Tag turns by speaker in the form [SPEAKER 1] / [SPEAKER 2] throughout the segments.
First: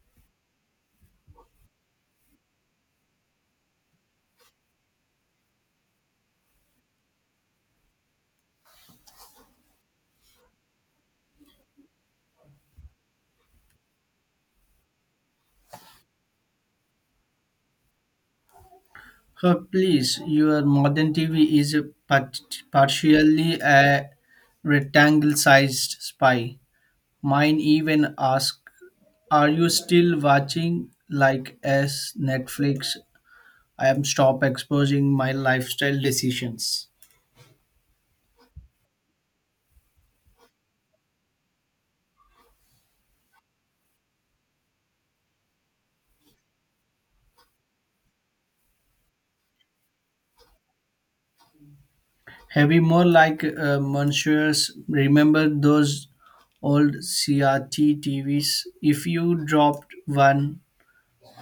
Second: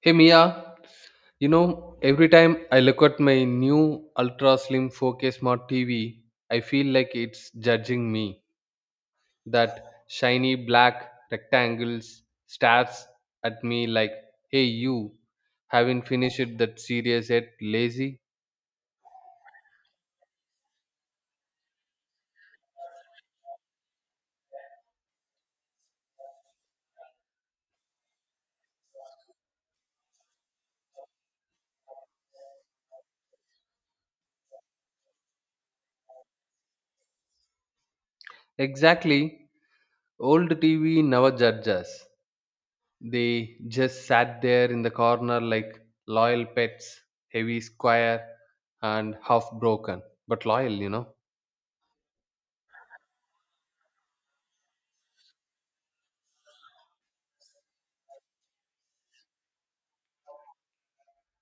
[SPEAKER 1] Hey Mia, every time I look at my new ultra slim 4K smart TV, I feel like it's judging me. That shiny black rectangles stares at me like, hey, you haven't finished that series yet, lazy?
[SPEAKER 2] Huh, please, your modern TV is partially a rectangle-sized spy. Mine even ask, "Are you still watching like as Netflix?" I am stop exposing my lifestyle decisions.
[SPEAKER 1] Exactly. Old TV never judges us. They just sat there in the corner like loyal pets, heavy, square, and half broken, but loyal.
[SPEAKER 2] Heavy more like Monsieur's. Remember those old CRT TVs? If you dropped one,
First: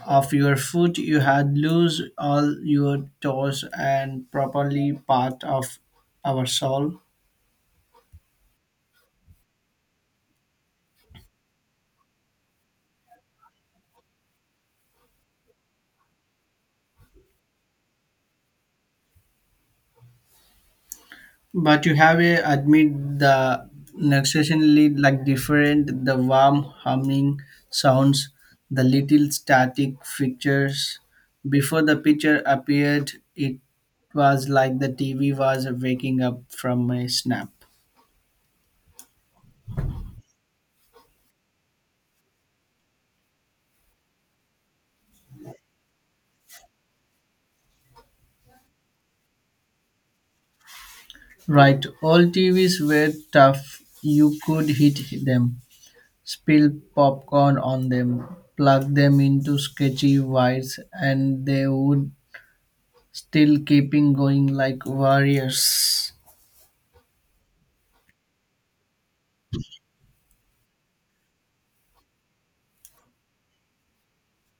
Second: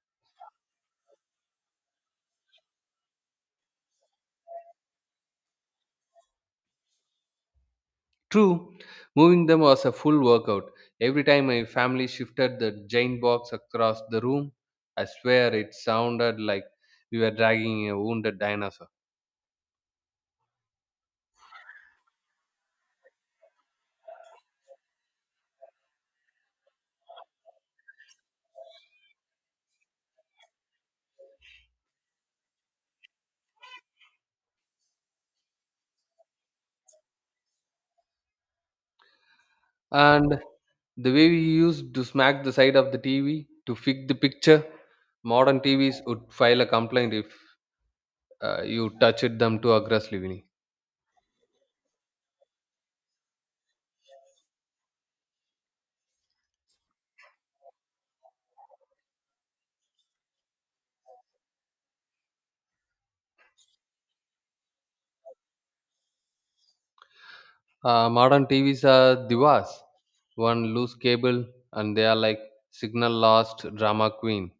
[SPEAKER 2] of your foot you had lose all your toes and properly part of our soul.
[SPEAKER 1] True, moving them was a full workout. Every time my family shifted the giant box across the room, I swear it sounded like we were dragging a wounded dinosaur.
[SPEAKER 2] But you have a admit the necessarily like different the warm humming sounds, the little static pictures before the picture appeared. It was like the TV was waking up from a snap.
[SPEAKER 1] And the way we used to smack the side of the TV to fix the picture, modern TVs would file a complaint if you touched them too aggressively. Vinny.
[SPEAKER 2] Right, all TVs were tough, you could hit them, spill popcorn on them, plug them into sketchy wires, and they would still keeping going like warriors.
[SPEAKER 1] Modern TVs are divas, one loose cable, and they are like signal lost drama queen.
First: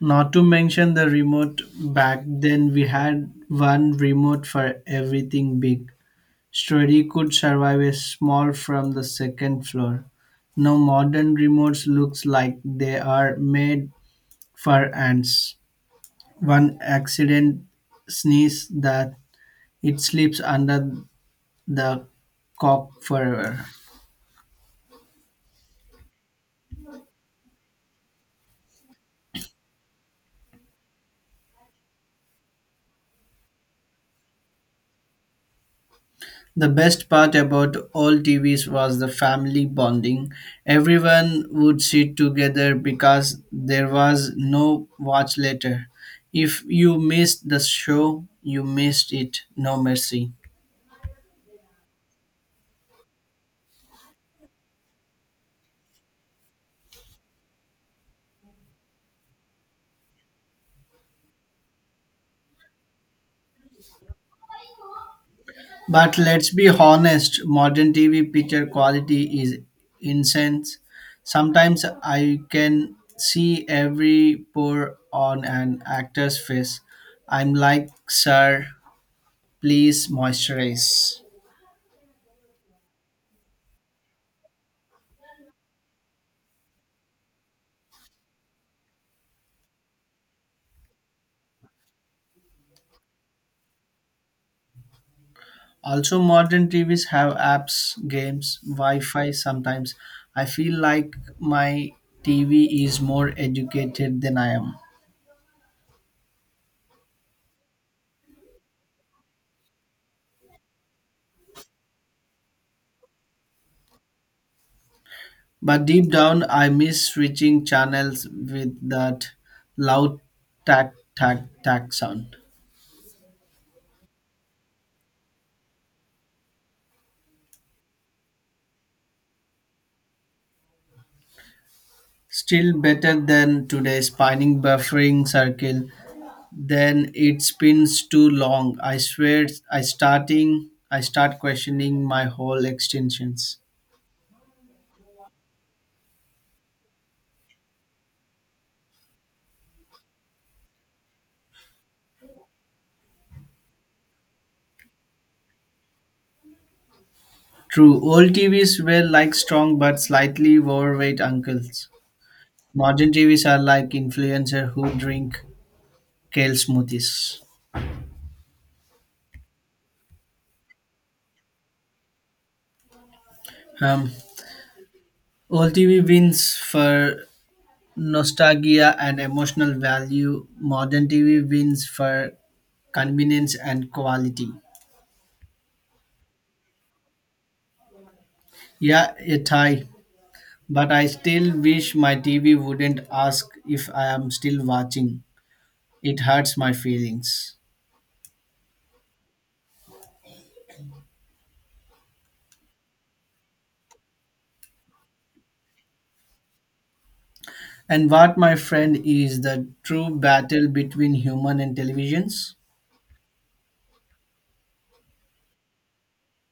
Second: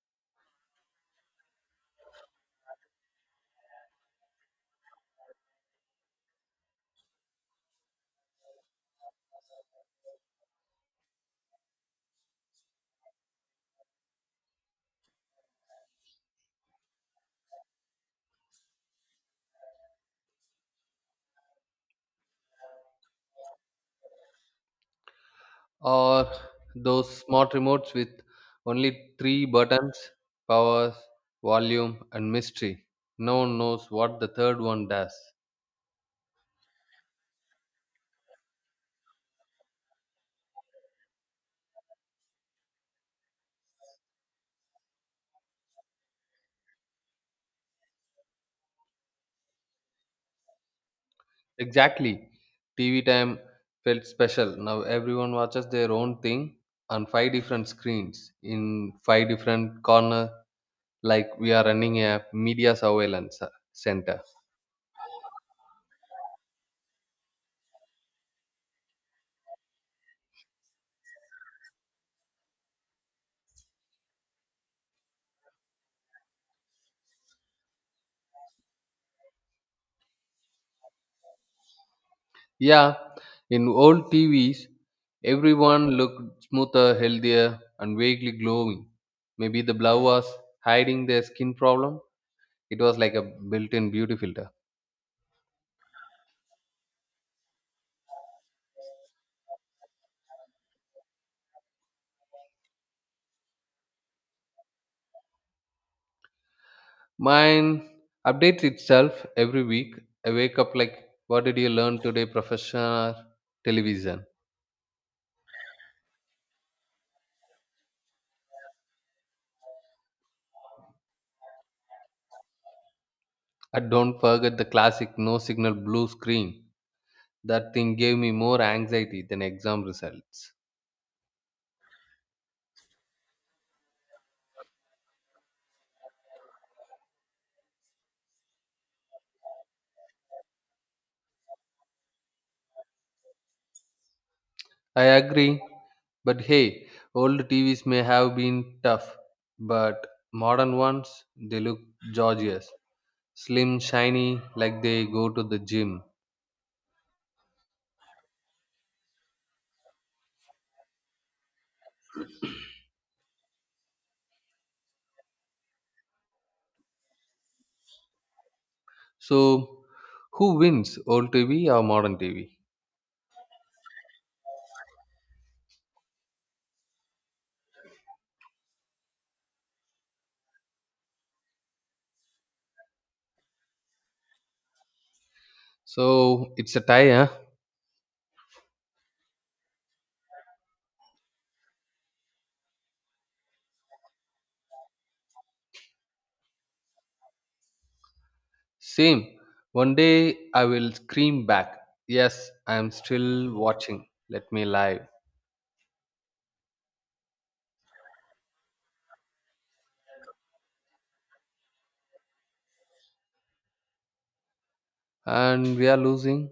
[SPEAKER 2] Not to mention the remote, back then we had one remote for everything big. Story could survive a small from the second floor. Now modern remotes looks like they are made for ants. One accident sneeze that it slips under the cop forever.
[SPEAKER 1] Or those smart remotes with only three buttons, powers, volume, and mystery. No one knows what the third one does.
[SPEAKER 2] The best part about all TVs was the family bonding. Everyone would sit together because there was no watch later. If you missed the show, you missed it. No mercy.
[SPEAKER 1] Exactly. TV time felt special. Now everyone watches their own thing on five different screens in five different corner, like we are running a media surveillance center.
[SPEAKER 2] But let's be honest, modern TV picture quality is incense. Sometimes I can see every pore on an actor's face. I'm like, sir, please moisturize.
[SPEAKER 1] Yeah, in old TVs, everyone looked smoother, healthier, and vaguely glowing. Maybe the blow was hiding their skin problem. It was like a built in beauty filter.
[SPEAKER 2] Also, modern TVs have apps, games, Wi Fi sometimes. I feel like my TV is more educated than I am.
[SPEAKER 1] Mine updates itself every week. I wake up like, what did you learn today, professional television?
[SPEAKER 2] But deep down, I miss switching channels with that loud tack tack tack sound.
[SPEAKER 1] And don't forget the classic no signal blue screen. That thing gave me more anxiety than exam results.
[SPEAKER 2] Still better than today's spinning buffering circle. Then it spins too long. I swear, I start questioning my whole extensions.
[SPEAKER 1] I agree, but hey, old TVs may have been tough, but modern ones, they look gorgeous, slim, shiny, like they go to the gym.
[SPEAKER 2] True, old TVs were like strong but slightly overweight uncles. Modern TVs are like influencers who drink kale smoothies.
[SPEAKER 1] So, who wins, old TV or modern TV?
[SPEAKER 2] Um, old TV wins for nostalgia and emotional value. Modern TV wins for convenience and quality.
[SPEAKER 1] So, it's a tie, huh?
[SPEAKER 2] Yeah, it high, but I still wish my TV wouldn't ask if I am still watching. It hurts my feelings.
[SPEAKER 1] Same. One day I will scream back, yes, I am still watching. Let me live.
[SPEAKER 2] And what, my friend, is the true battle between human and televisions?
[SPEAKER 1] And we are losing.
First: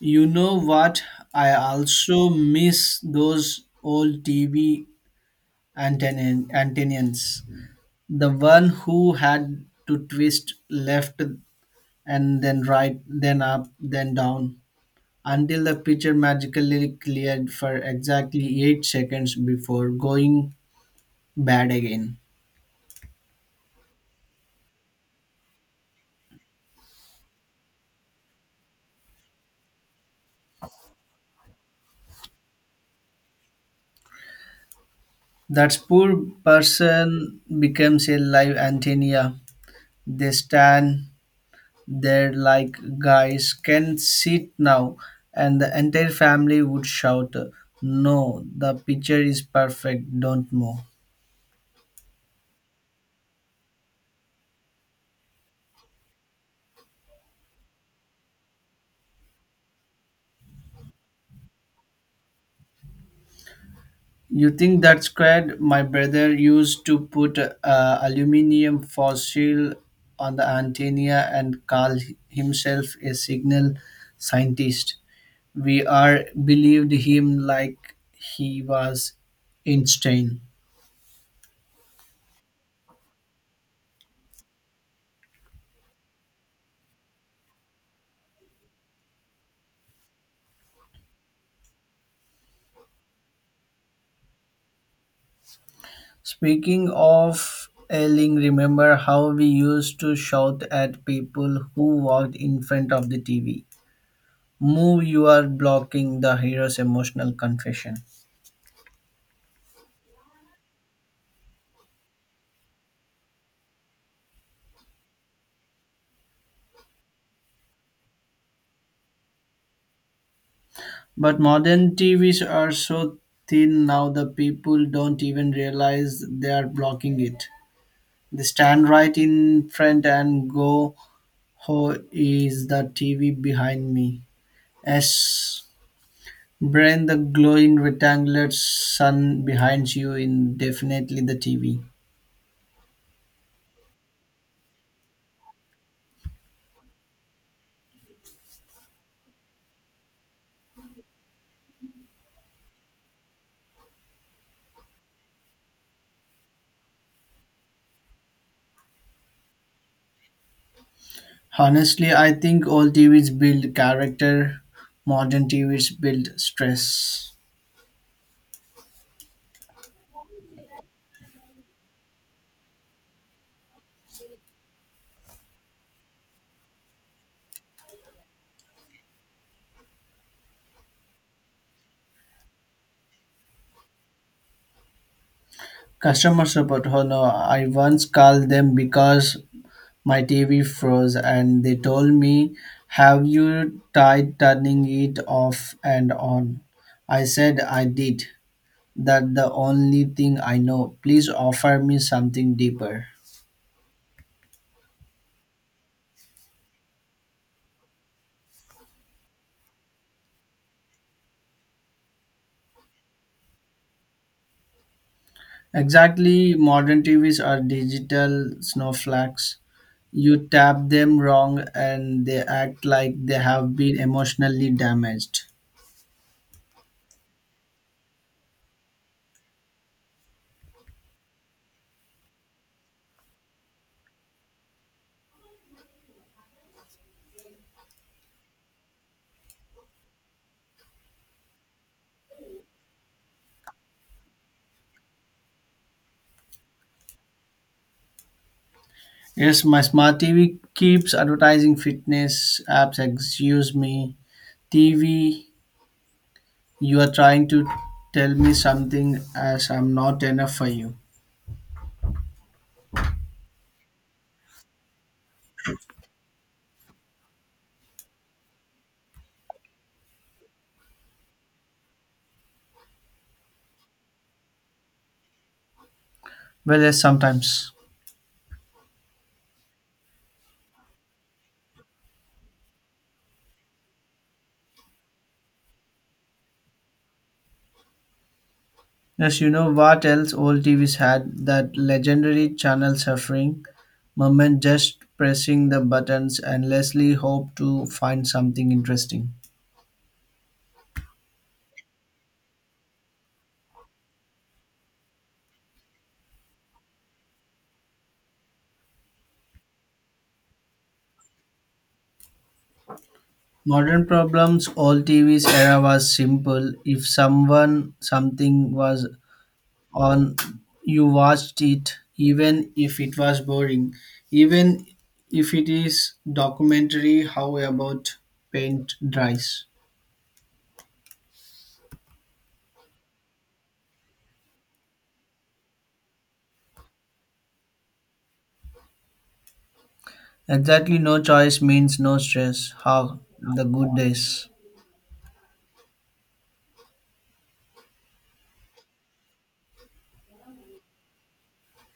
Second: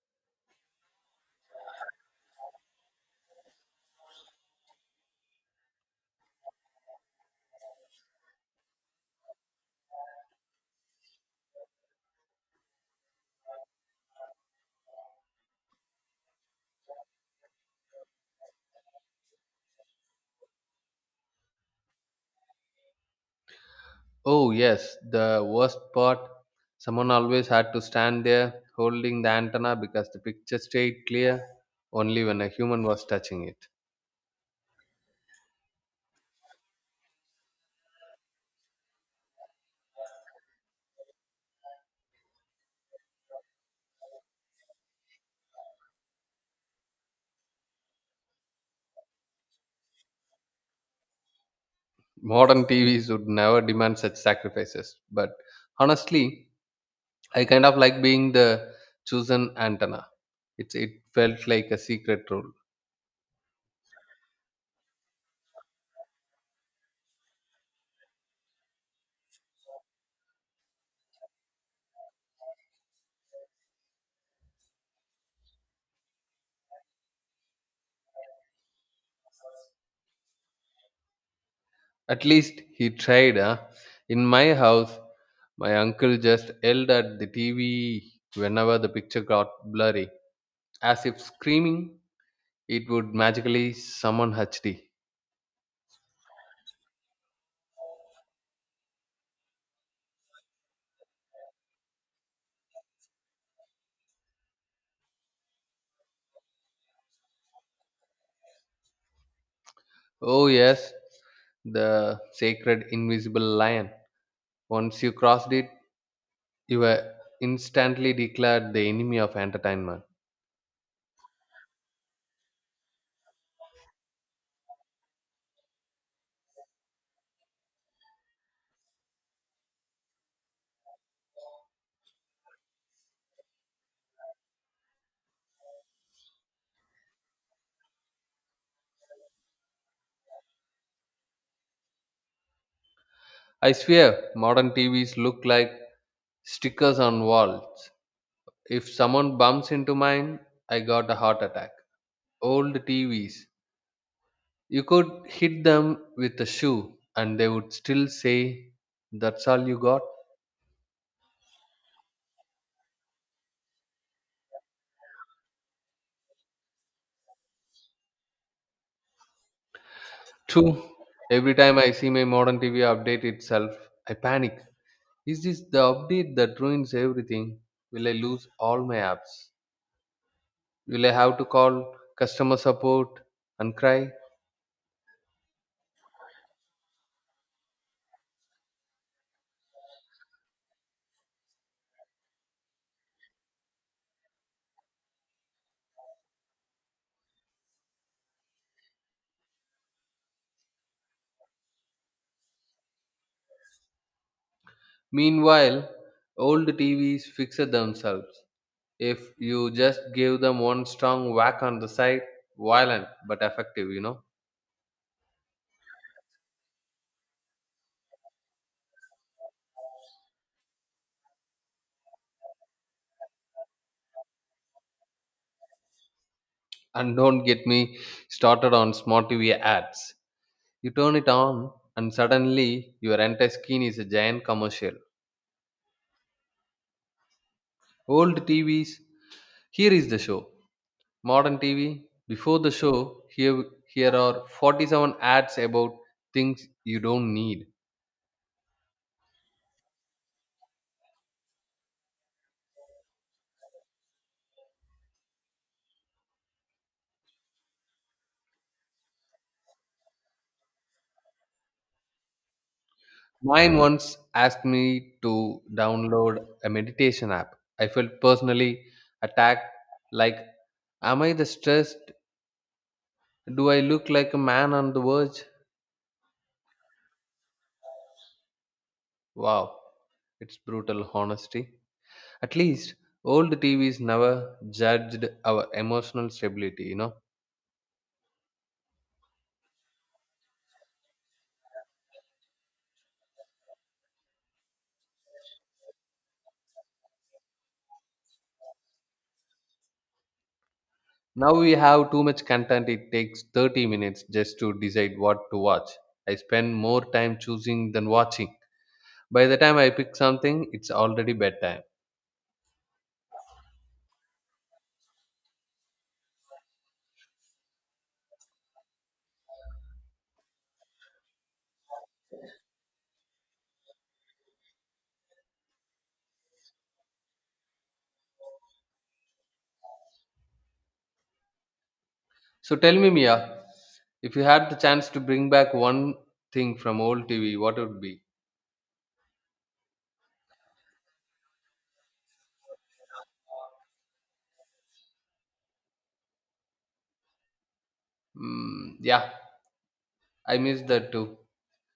[SPEAKER 2] You know what? I also miss those old TV antennas. The one who had to twist left and then right, then up, then down, until the picture magically cleared for exactly 8 seconds before going bad again.
[SPEAKER 1] Oh, yes, the worst part, someone always had to stand there holding the antenna because the picture stayed clear only when a human was touching it.
[SPEAKER 2] That poor person becomes a live antenna. They stand there like guys can sit now, and the entire family would shout, "No, the picture is perfect, don't move."
[SPEAKER 1] Modern TVs would never demand such sacrifices, but honestly, I kind of like being the chosen antenna. It felt like a secret role.
[SPEAKER 2] You think that's squared? My brother used to put aluminium fossil on the antenna and call himself a signal scientist. We are believed him like he was Einstein.
[SPEAKER 1] At least he tried. Huh? In my house, my uncle just yelled at the TV whenever the picture got blurry, as if screaming it would magically summon HD.
[SPEAKER 2] Speaking of yelling, remember how we used to shout at people who walked in front of the TV? Move, you are blocking the hero's emotional confession.
[SPEAKER 1] Oh, yes, the sacred invisible lion. Once you crossed it, you were instantly declared the enemy of entertainment.
[SPEAKER 2] But modern TVs are so thin now the people don't even realize they are blocking it. They stand right in front and go, "Who is the TV behind me?" Yes. Brain the glowing rectangular sun behind you in definitely the TV.
[SPEAKER 1] I swear, modern TVs look like stickers on walls. If someone bumps into mine, I got a heart attack. Old TVs, you could hit them with a shoe and they would still say, that's all you got?
[SPEAKER 2] Honestly, I think all TVs build character, modern TVs build stress.
[SPEAKER 1] True. Every time I see my modern TV update itself, I panic. Is this the update that ruins everything? Will I lose all my apps? Will I have to call customer support and cry?
[SPEAKER 2] Customer support, oh no, I once called them because my TV froze and they told me, "Have you tried turning it off and on?" I said I did. That the only thing I know. Please offer me something deeper.
[SPEAKER 1] Meanwhile, old TVs fix it themselves. If you just give them one strong whack on the side, violent but effective.
[SPEAKER 2] Exactly, modern TVs are digital snowflakes. You tap them wrong and they act like they have been emotionally damaged.
[SPEAKER 1] And don't get me started on smart TV ads. You turn it on, and suddenly your entire screen is a giant commercial. Old TVs, here is the show. Modern TV, before the show, here are 47 ads about things you don't need.
[SPEAKER 2] Yes, my smart TV keeps advertising fitness apps. Excuse me, TV, you are trying to tell me something as I'm not enough for you.
[SPEAKER 1] Mine once asked me to download a meditation app. I felt personally attacked, like, am I the stressed? Do I look like a man on the verge?
[SPEAKER 2] Well, yes, sometimes.
[SPEAKER 1] Wow, it's brutal honesty. At least old TVs never judged our emotional stability.
[SPEAKER 2] Yes, you know what else old TVs had? That legendary channel suffering moment just pressing the buttons endlessly hope to find something interesting.
[SPEAKER 1] Now we have too much content. It takes 30 minutes just to decide what to watch. I spend more time choosing than watching. By the time I pick something, it's already bedtime.
[SPEAKER 2] Modern problems, old TVs era was simple. If someone something was on, you watched it even if it was boring. Even if it is documentary how about paint dries.
[SPEAKER 1] So tell me, Mia, if you had the chance to bring back one thing from old TV, what would be?
[SPEAKER 2] Exactly, no choice means no stress. How the good days.
[SPEAKER 1] Mm, yeah, I miss that too.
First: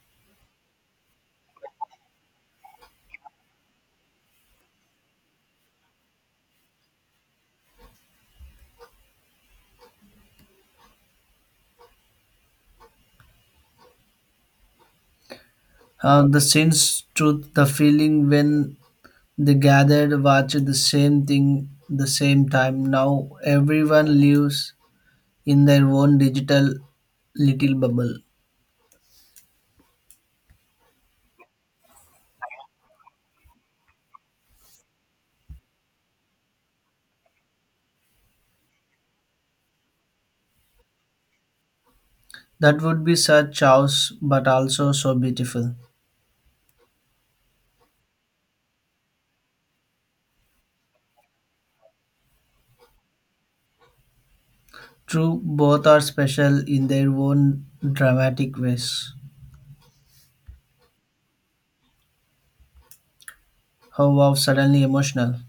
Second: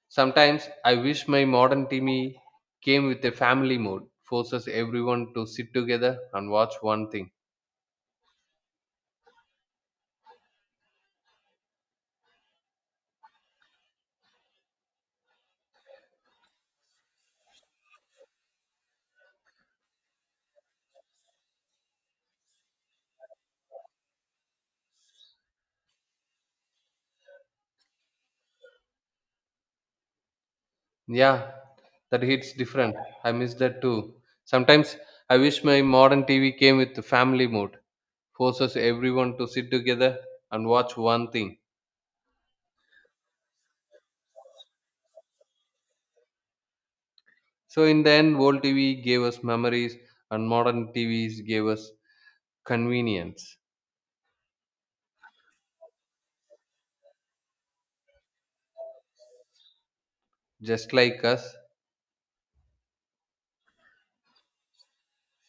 [SPEAKER 1] Sometimes I wish my modern TV came with a family mode, forces everyone to sit together and watch one thing.
[SPEAKER 2] How the sins truth, the feeling when they gathered watched the same thing the same time. Now everyone lives in their own digital little bubble.
[SPEAKER 1] Yeah, that hits different. I miss that too. Sometimes I wish my modern TV came with the family mode, forces everyone to sit together and watch one thing.
[SPEAKER 2] That would be such chaos, but also so beautiful.
[SPEAKER 1] So in the end, old TV gave us memories and modern TVs gave us convenience,
[SPEAKER 2] True, both are special in their own dramatic ways.
[SPEAKER 1] just like us.
[SPEAKER 2] How wow, suddenly emotional.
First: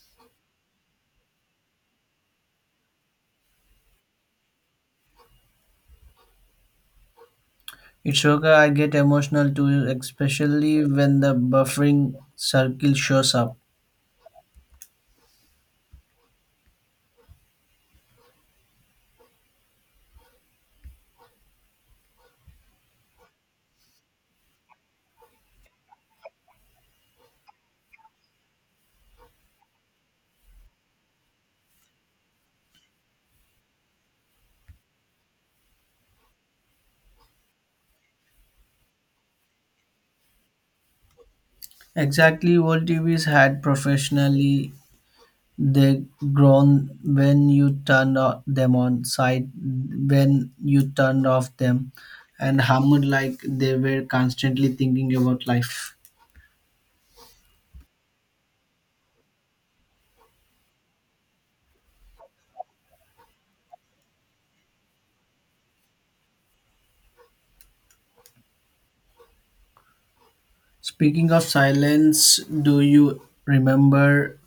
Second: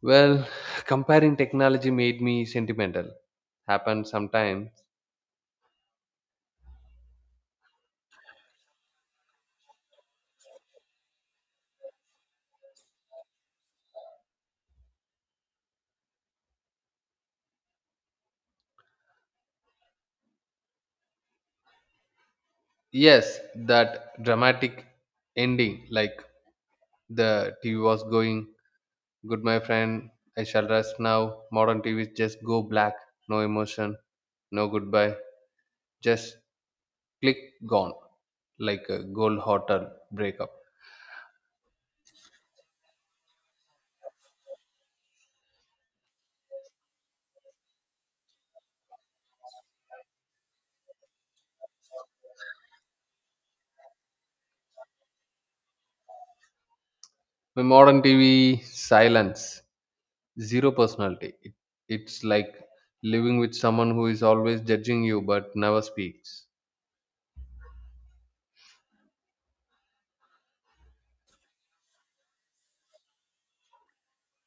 [SPEAKER 1] Well, comparing technology made me sentimental. Happened sometimes.
[SPEAKER 2] It's okay, I get emotional too, especially when the buffering circle shows up.
[SPEAKER 1] Yes, that dramatic ending, like the TV was going, good, my friend, I shall rest now. Modern TVs just go black. No emotion, no goodbye. Just click, gone, like a gold hotel breakup.
[SPEAKER 2] Exactly what TVs had professionally, they groan when you turned them on, side when you turned off them, and hummed like they were constantly thinking about life.
[SPEAKER 1] My modern TV silence, zero personality. It's like living with someone who is always judging you but never speaks.
[SPEAKER 2] Speaking of silence, do you remember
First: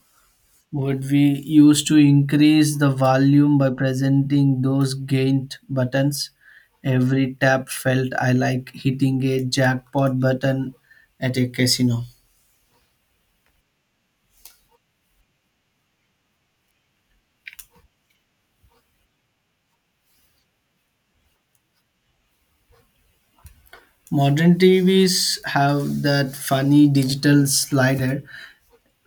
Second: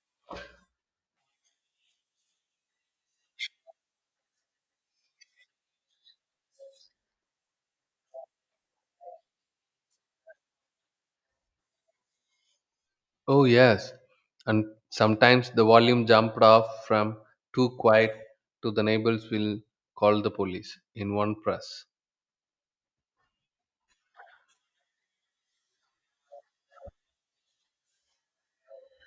[SPEAKER 2] would we use to increase the volume by presenting those gained buttons. Every tap felt I like hitting a jackpot button at a casino.
[SPEAKER 1] Oh, yes. And sometimes the volume jumped off from too quiet to the neighbors will call the police in one press.
[SPEAKER 2] Modern TVs have that funny digital slider,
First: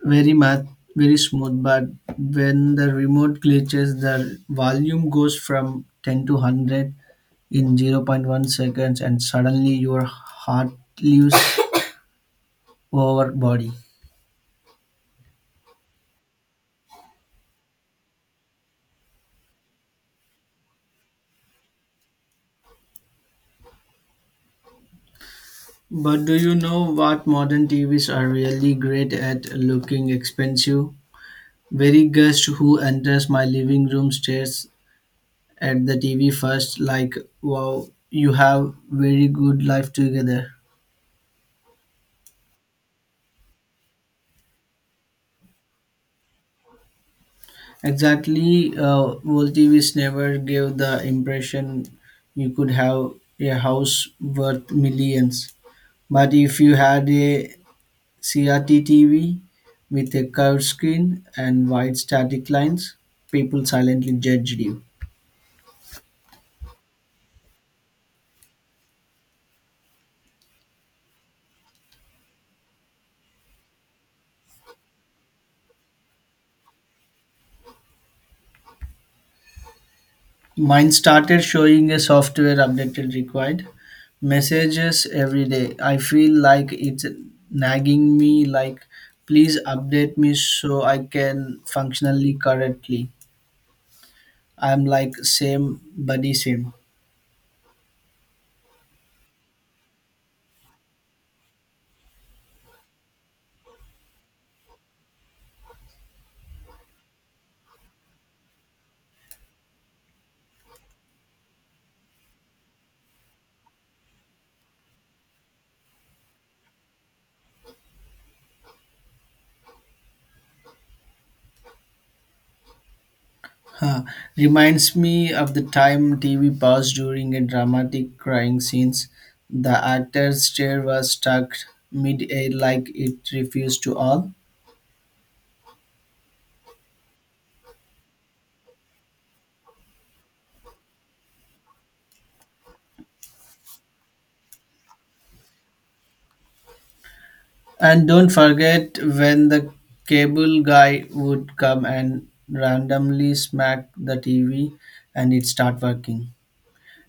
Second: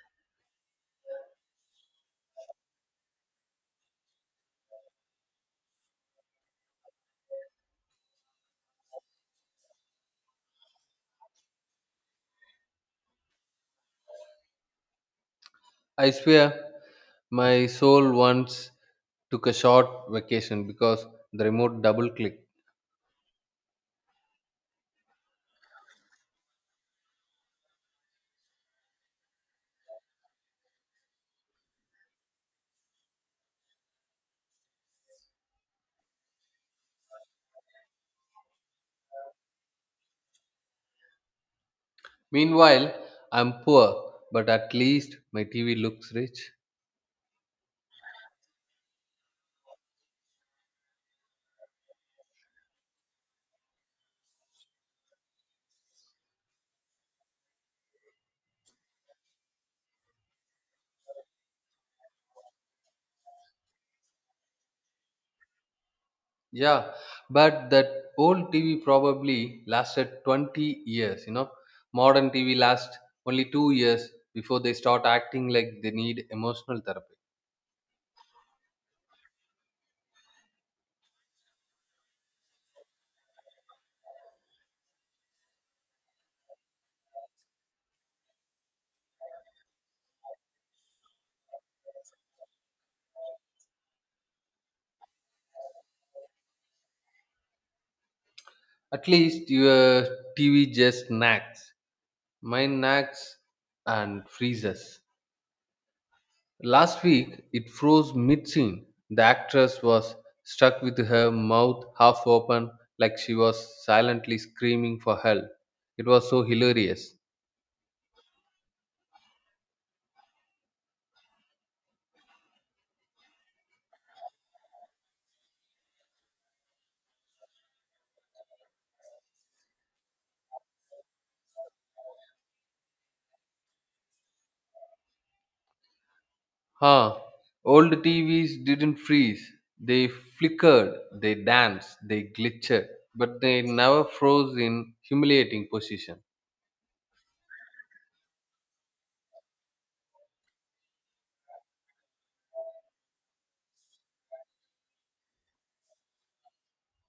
[SPEAKER 2] very math, very smooth, but when the remote glitches, the volume goes from 10 to 100 in zero point 0.1 seconds, and suddenly your heart leaves over body.
[SPEAKER 1] I swear my soul once took a short vacation because the remote double clicked.
[SPEAKER 2] But do you know what modern TVs are really great at looking expensive? Very guest who enters my living room stares at the TV first, like, wow, you have very good life together.
[SPEAKER 1] Meanwhile, I'm poor, but at least my TV looks rich.
[SPEAKER 2] Exactly, old TVs never gave the impression you could have a house worth millions. But if you had a CRT TV with a curved screen and white static lines, people silently judged you.
[SPEAKER 1] Yeah, but that old TV probably lasted 20 years. Modern TV lasts only 2 years before they start acting like they need emotional therapy.
[SPEAKER 2] Mine started showing a software updated required messages every day. I feel like it's nagging me like please update me so I can functionally correctly. I'm like same buddy same.
[SPEAKER 1] At least your TV just nags. Mine nags and freezes. Last week, it froze mid scene. The actress was stuck with her mouth half open, like she was silently screaming for help. It was so hilarious.
[SPEAKER 2] Huh, reminds me of the time TV paused during a dramatic crying scenes. The actor's chair was stuck mid-air like it refused to all.
[SPEAKER 1] Huh, old TVs didn't freeze. They flickered, they danced, they glitched, but they never froze in humiliating position.
[SPEAKER 2] And don't forget when the cable guy would come and randomly smack the TV and it start working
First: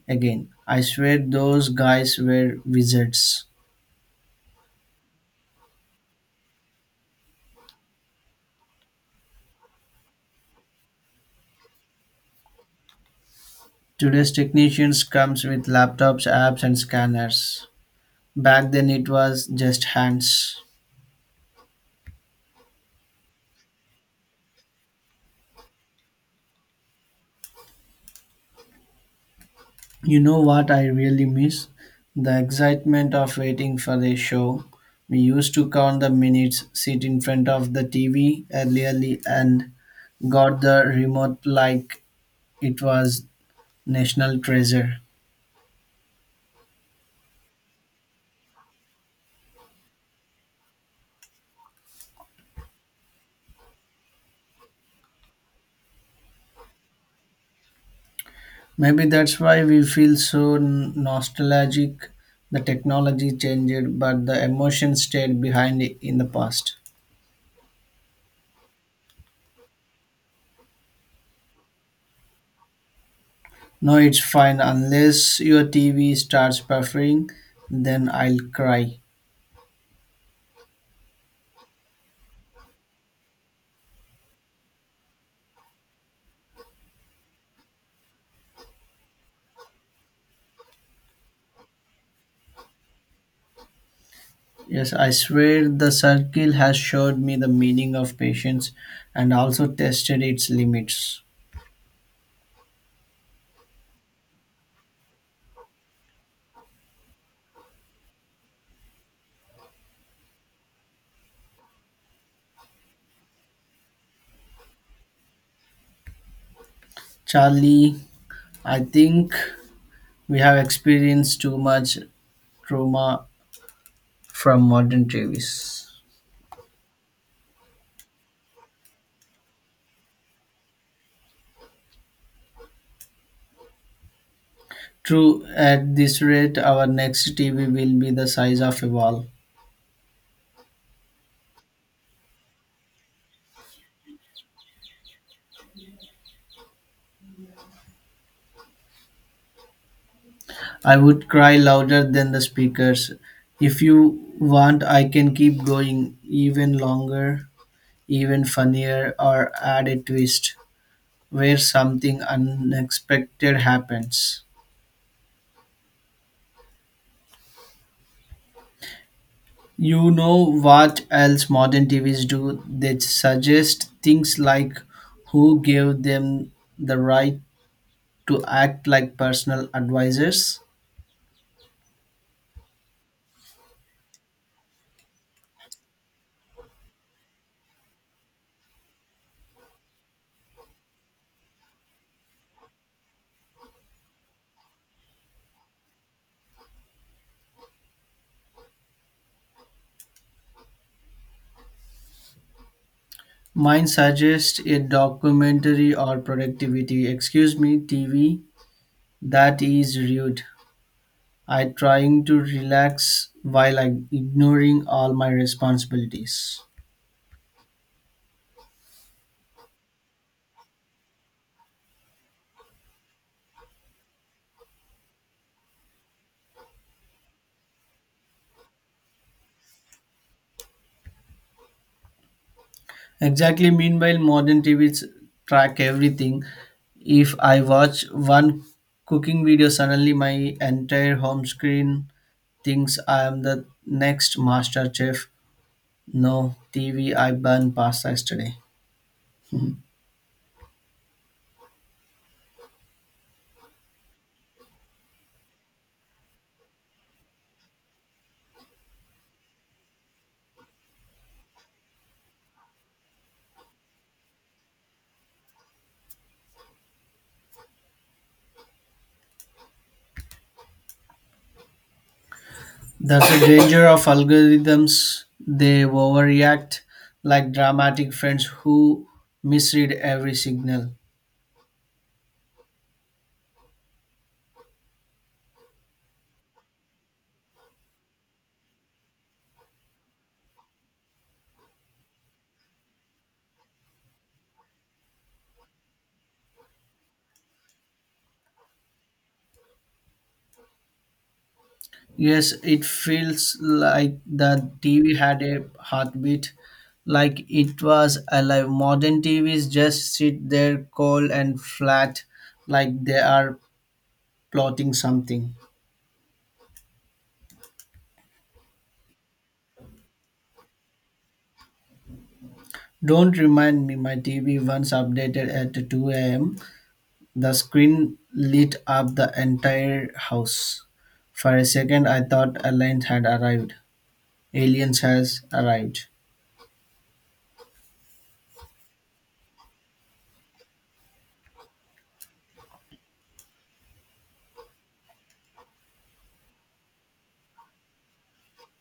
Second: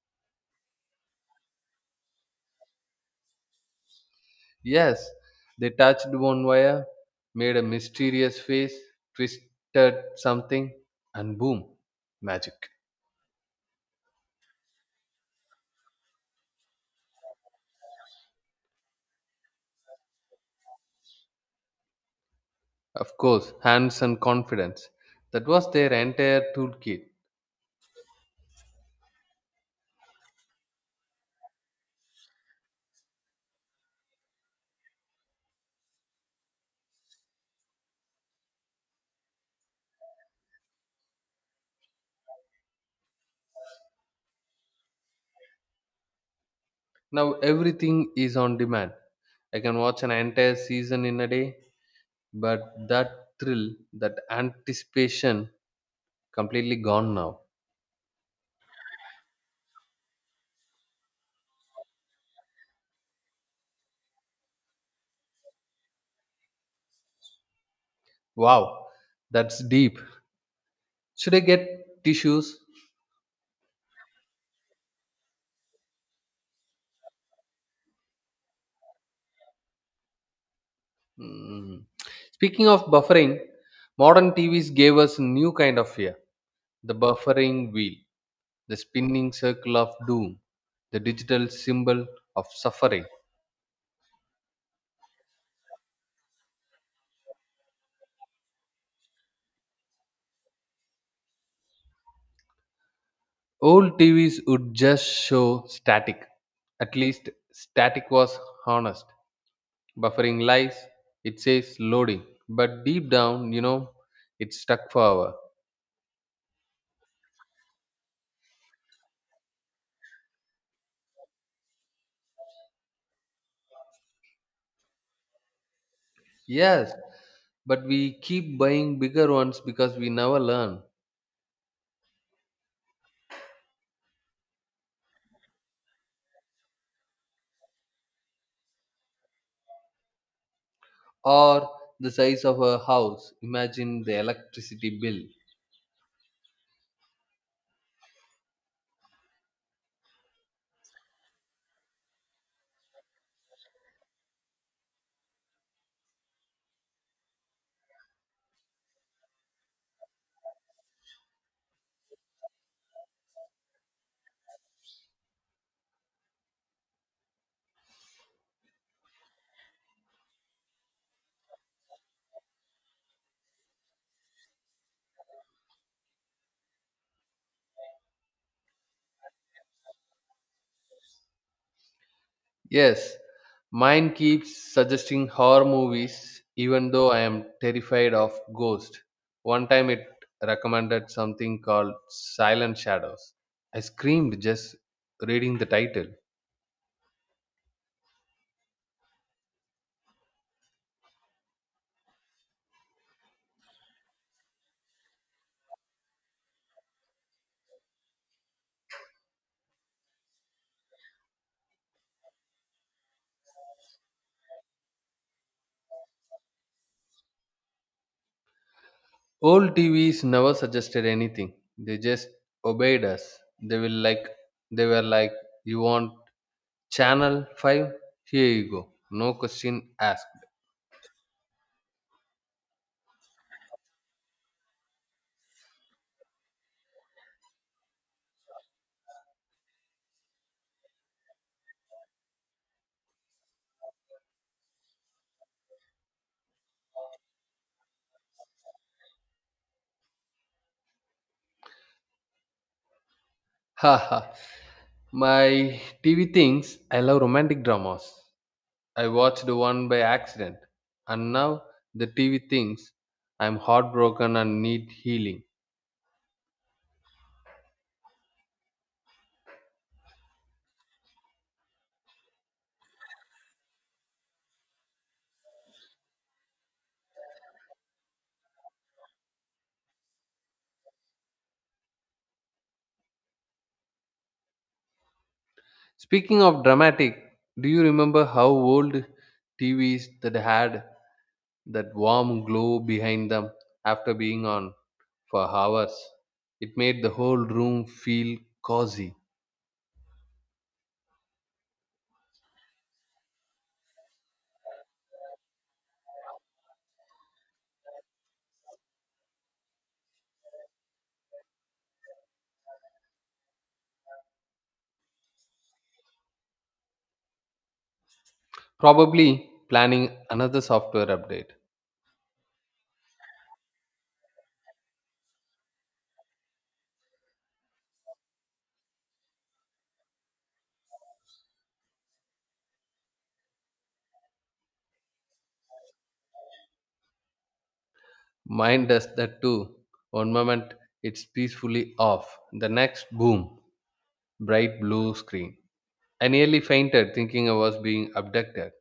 [SPEAKER 2] again. I swear those guys were wizards.
[SPEAKER 1] Yes, they touched one wire, made a mysterious face, twisted something, and boom, magic.
[SPEAKER 2] Today's technicians comes with laptops, apps and scanners. Back then it was just hands.
[SPEAKER 1] Of course, hands and confidence. That was their entire toolkit.
[SPEAKER 2] You know what I really miss? The excitement of waiting for a show. We used to count the minutes, sit in front of the TV early, and got the remote like it was national treasure.
[SPEAKER 1] Now everything is on demand. I can watch an entire season in a day, but that thrill, that anticipation, completely gone now.
[SPEAKER 2] Maybe that's why we feel so nostalgic. The technology changed, but the emotion stayed behind in the past.
[SPEAKER 1] Wow, that's deep. Should I get tissues?
[SPEAKER 2] No, it's fine unless your TV starts buffering, then I'll cry.
[SPEAKER 1] Hmm. Speaking of buffering, modern TVs gave us a new kind of fear, the buffering wheel, the spinning circle of doom, the digital symbol of suffering.
[SPEAKER 2] Yes, I swear the circle has showed me the meaning of patience and also tested its limits.
[SPEAKER 1] Old TVs would just show static. At least static was honest. Buffering lies, it says loading. But deep down, it's stuck forever.
[SPEAKER 2] Charlie, I think we have experienced too much trauma from modern TVs.
[SPEAKER 1] Yes, but we keep buying bigger ones because we never learn.
[SPEAKER 2] True, at this rate, our next TV will be the size of a wall.
[SPEAKER 1] Or the size of a house. Imagine the electricity bill.
[SPEAKER 2] I would cry louder than the speakers. If you want, I can keep going even longer, even funnier, or add a twist where something unexpected happens. You know what else modern TVs do? They suggest things like who gave them the right to act like personal advisors.
[SPEAKER 1] Yes, mine keeps suggesting horror movies even though I am terrified of ghosts. One time it recommended something called Silent Shadows. I screamed just reading the title.
[SPEAKER 2] Mine suggests a documentary or productivity, excuse me, TV, that is rude. I trying to relax while I ignoring all my responsibilities.
[SPEAKER 1] Old TVs never suggested anything. They just obeyed us. They were like, you want channel 5? Here you go. No question asked.
[SPEAKER 2] Exactly. Meanwhile, modern TVs track everything. If I watch one cooking video, suddenly my entire home screen thinks I am the next master chef. No, TV, I burned pasta yesterday.
[SPEAKER 1] Haha. My TV thinks I love romantic dramas. I watched one by accident, and now the TV thinks I'm heartbroken and need healing.
[SPEAKER 2] That's the danger of algorithms. They overreact like dramatic friends who misread every signal.
[SPEAKER 1] Speaking of dramatic, do you remember how old TVs that had that warm glow behind them after being on for hours? It made the whole room feel cozy.
[SPEAKER 2] Yes, it feels like the TV had a heartbeat, like it was alive. Modern TVs just sit there cold and flat, like they are plotting something.
[SPEAKER 1] Probably planning another software update.
[SPEAKER 2] Don't remind me, my TV once updated at 2 a.m. The screen lit up the entire house. For a second, I thought aliens had arrived. Aliens has arrived.
[SPEAKER 1] Mine does that too. One moment it's peacefully off, the next, boom, bright blue screen. I nearly fainted thinking I was being abducted.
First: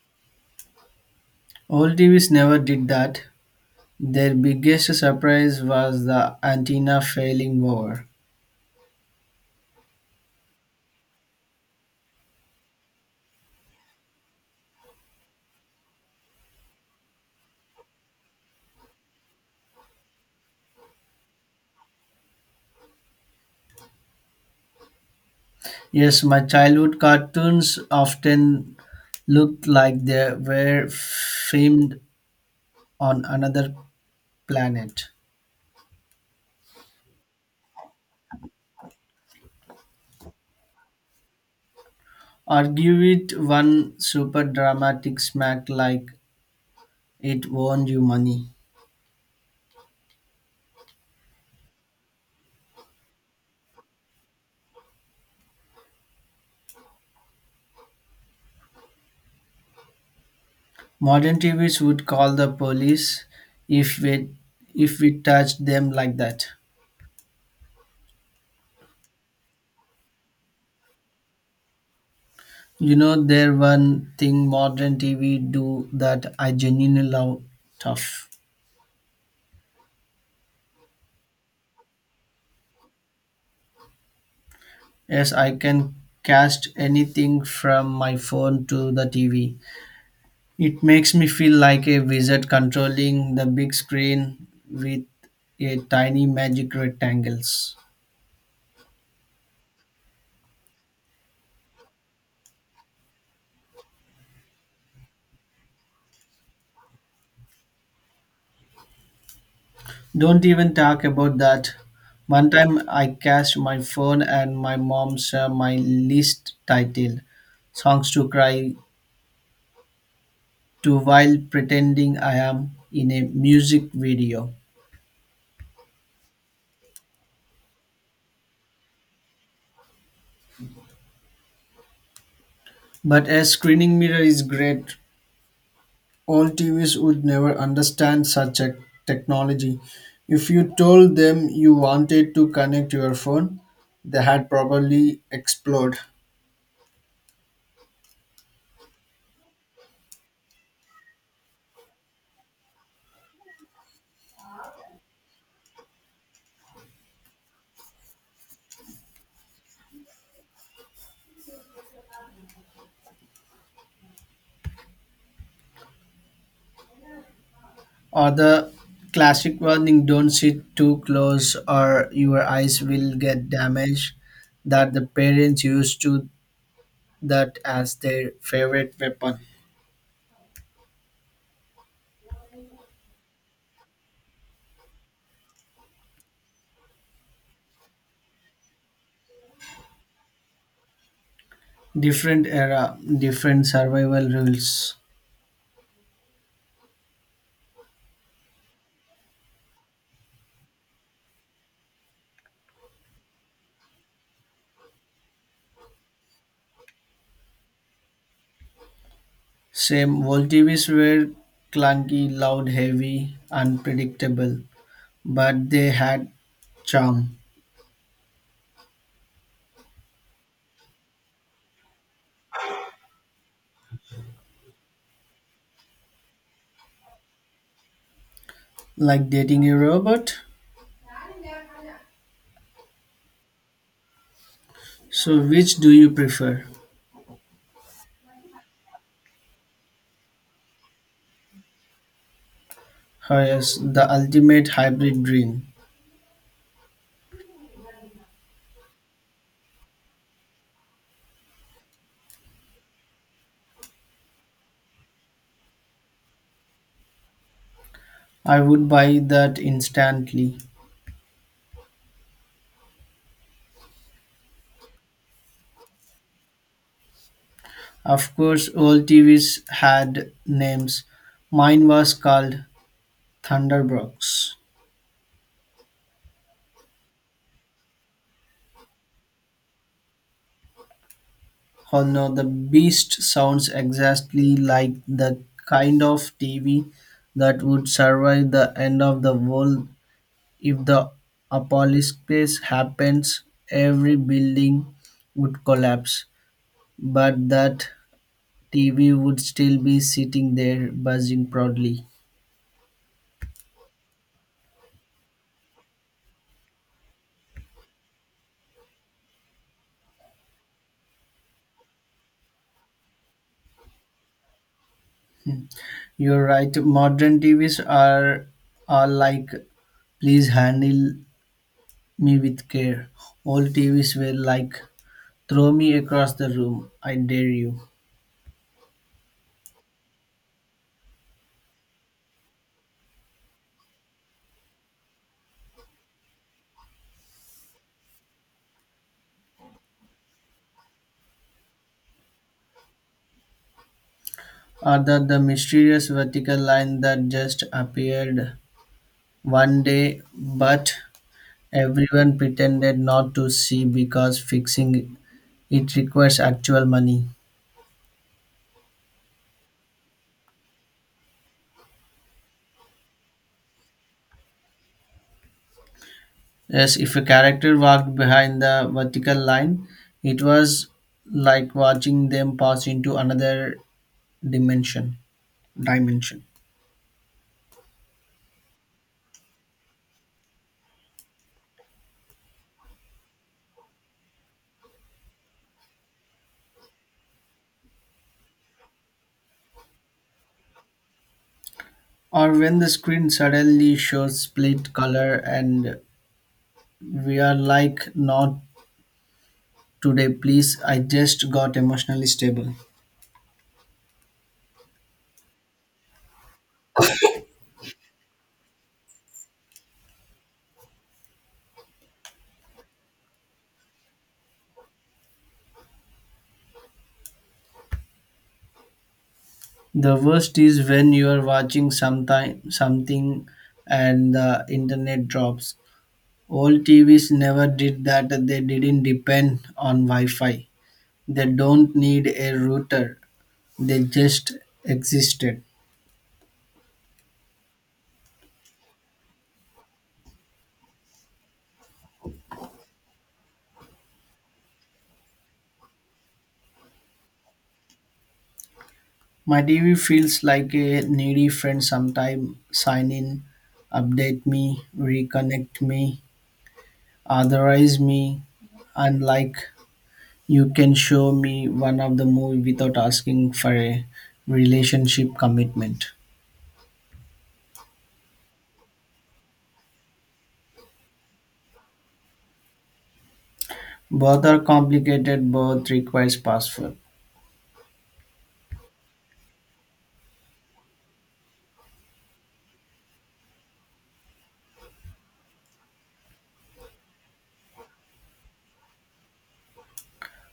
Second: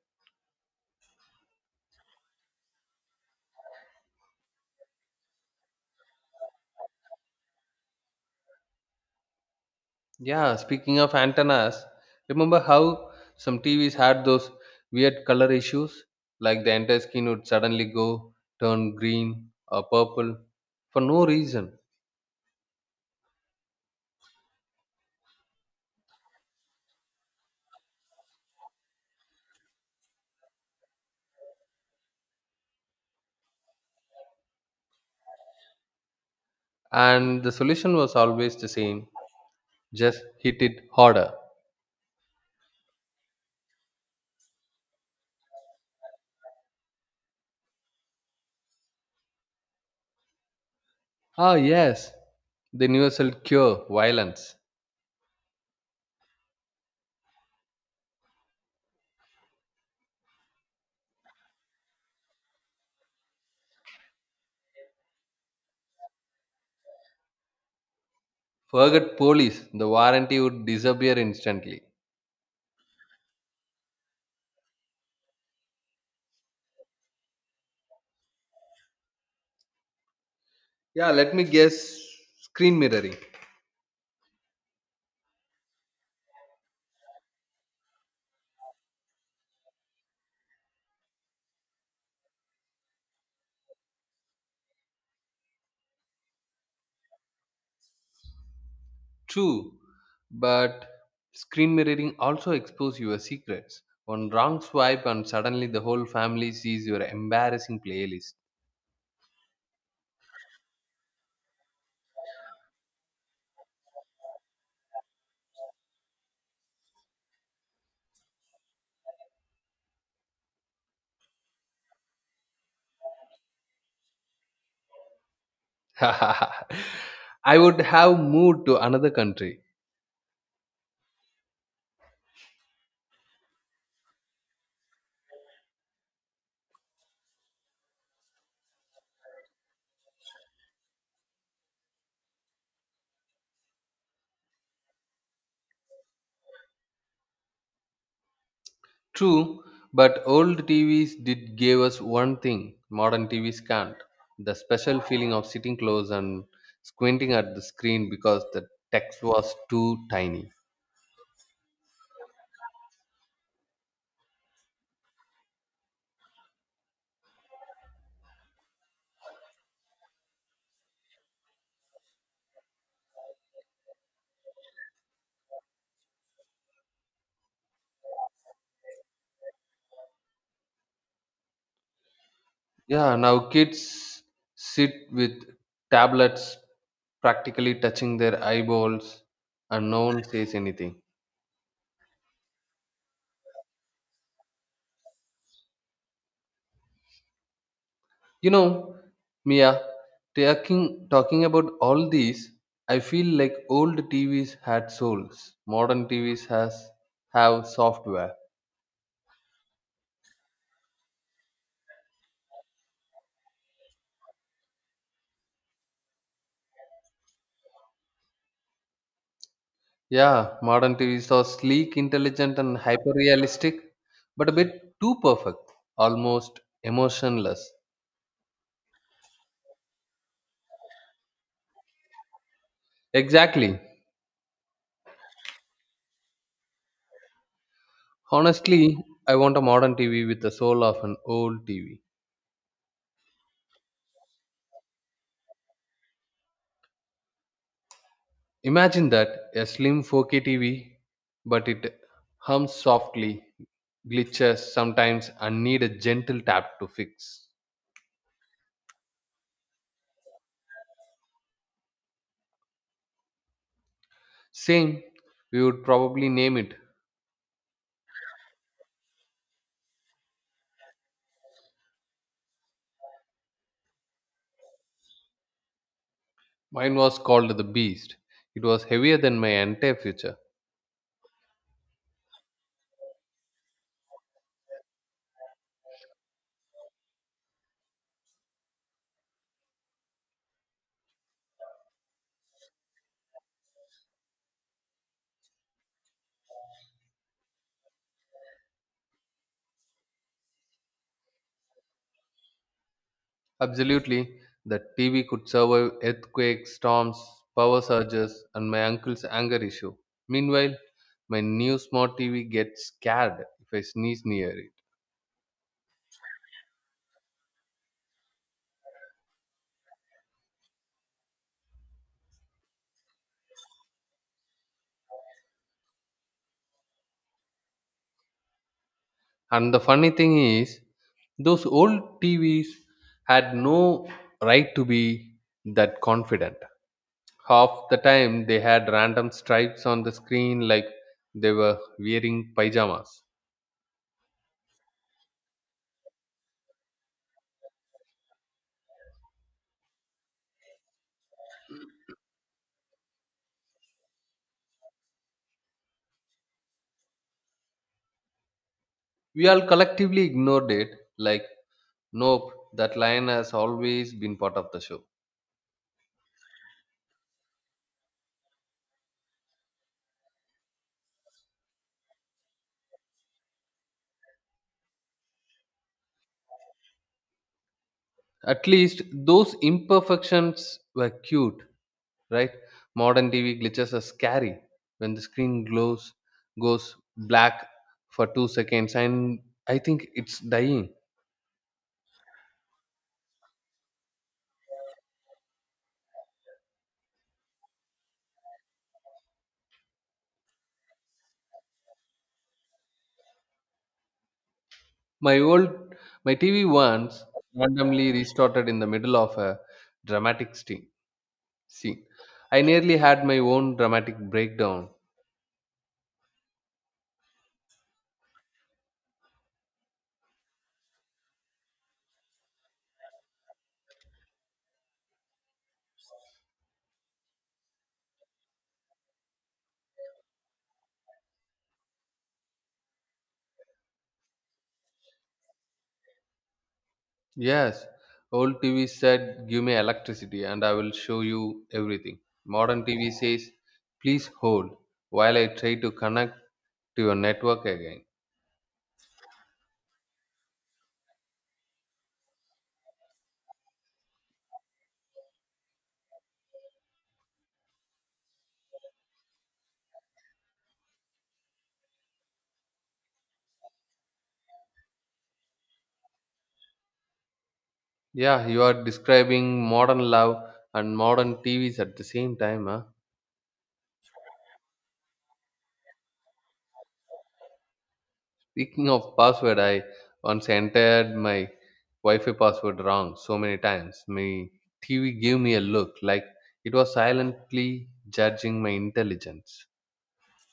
[SPEAKER 2] Old TVs never did that. Their biggest surprise was the antenna failing over.
[SPEAKER 1] Yeah, speaking of antennas, remember how some TVs had those weird color issues? Like the entire skin would suddenly go turn green or purple for no reason.
[SPEAKER 2] Yes, my childhood cartoons often looked like they were filmed on another planet.
[SPEAKER 1] And the solution was always the same, just hit it harder.
[SPEAKER 2] Or give it one super dramatic smack like it won you money.
[SPEAKER 1] Ah, yes, the universal cure, violence.
[SPEAKER 2] Modern TVs would call the police if we if we touched them like that.
[SPEAKER 1] Forget police, the warranty would disappear instantly.
[SPEAKER 2] You know, there one thing modern TV do that I genuinely love tough.
[SPEAKER 1] Yeah, let me guess, screen mirroring.
[SPEAKER 2] Yes, I can cast anything from my phone to the TV. It makes me feel like a wizard controlling the big screen with a tiny magic rectangles.
[SPEAKER 1] True, but screen mirroring also exposes your secrets. One wrong swipe, and suddenly the whole family sees your embarrassing playlist.
[SPEAKER 2] Don't even talk about that. One time I cast my phone and my mom saw my list titled "Songs to Cry to" while pretending I am in a music video.
[SPEAKER 1] I would have moved to another country.
[SPEAKER 2] But a screening mirror is great. Old TVs would never understand such a technology. If you told them you wanted to connect your phone, they had probably explode.
[SPEAKER 1] True, but old TVs did give us one thing modern TVs can't, the special feeling of sitting close and squinting at the screen because the text was too tiny.
[SPEAKER 2] Or the classic warning, don't sit too close or your eyes will get damaged, that the parents used to that as their favorite weapon.
[SPEAKER 1] Yeah, now kids sit with tablets practically touching their eyeballs and no one says anything.
[SPEAKER 2] Different era, different survival rules.
[SPEAKER 1] You know, Mia, talking about all these, I feel like old TVs had souls. Modern TVs has have software.
[SPEAKER 2] Same old TVs were clunky, loud, heavy, unpredictable. But they had charm,
[SPEAKER 1] Yeah, modern TVs are sleek, intelligent and hyper realistic, but a bit too perfect, almost emotionless.
[SPEAKER 2] like dating a robot.
[SPEAKER 1] Exactly.
[SPEAKER 2] So, which do you prefer?
[SPEAKER 1] Honestly, I want a modern TV with the soul of an old TV.
[SPEAKER 2] Oh, yes, the ultimate hybrid dream.
[SPEAKER 1] Imagine that, a slim 4K TV, but it hums softly, glitches sometimes, and need a gentle tap to fix.
[SPEAKER 2] I would buy that instantly.
[SPEAKER 1] Same, we would probably name it.
[SPEAKER 2] Of course, all TVs had names. Mine was called Thunderbox.
[SPEAKER 1] Mine was called the Beast. It was heavier than my entire future.
[SPEAKER 2] Oh no, the beast sounds exactly like the kind of TV that would survive the end of the world. If the apocalypse happens, every building would collapse, but that TV would still be sitting there buzzing proudly.
[SPEAKER 1] Absolutely, the TV could survive earthquakes, storms, power surges, and my uncle's anger issue. Meanwhile, my new smart TV gets scared if I sneeze near it.
[SPEAKER 2] You're right, modern TVs are like, please handle me with care. Old TVs were like, throw me across the room, I dare you.
[SPEAKER 1] And the funny thing is, those old TVs had no right to be that confident. Half the time, they had random stripes on the screen like they were wearing pajamas.
[SPEAKER 2] Or that the mysterious vertical line that just appeared one day but everyone pretended not to see because fixing it requires actual money.
[SPEAKER 1] We all collectively ignored it like, nope, that line has always been part of the show.
[SPEAKER 2] Yes, if a character walked behind the vertical line, it was like watching them pass into another dimension. Dimension.
[SPEAKER 1] At least those imperfections were cute, right? Modern TV glitches are scary when the screen glows goes black for 2 seconds and I think it's dying.
[SPEAKER 2] Or when the screen suddenly shows split color and we are like, not today, please. I just got emotionally stable.
[SPEAKER 1] My old my TV once randomly restarted in the middle of a dramatic scene. I nearly had my own dramatic breakdown.
[SPEAKER 2] The worst is when you are watching sometime something and the internet drops. Old TVs never did that. They didn't depend on Wi-Fi. They don't need a router. They just existed.
[SPEAKER 1] Yes, old TV said, give me electricity and I will show you everything. Modern TV says, please hold while I try to connect to your network again.
[SPEAKER 2] My TV feels like a needy friend sometime. Sign in, update me, reconnect me, authorize me, unlike You can show me one of the movie without asking for a relationship commitment.
[SPEAKER 1] Yeah, you are describing modern love and modern TVs at the same time. Huh?
[SPEAKER 2] Both are complicated, both requires password.
[SPEAKER 1] Speaking of password, I once entered my Wi-Fi password wrong so many times. My TV gave me a look like it was silently judging my intelligence.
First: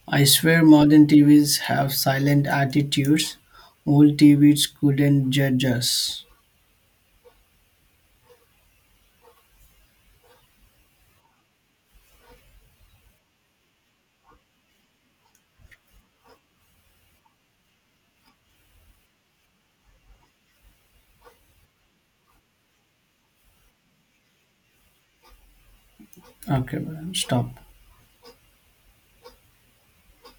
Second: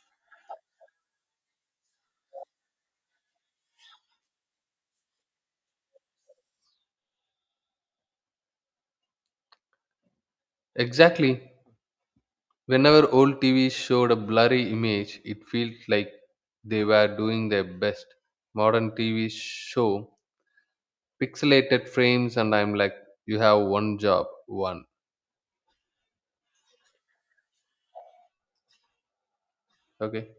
[SPEAKER 2] I swear modern TVs have silent attitudes. Old TVs couldn't judge us.
[SPEAKER 1] Exactly. Whenever old TVs showed a blurry image, it felt like they were doing their best. Modern TVs show pixelated frames, and I'm like, you have one job, one.
[SPEAKER 2] Okay, well, stop.
[SPEAKER 1] Okay.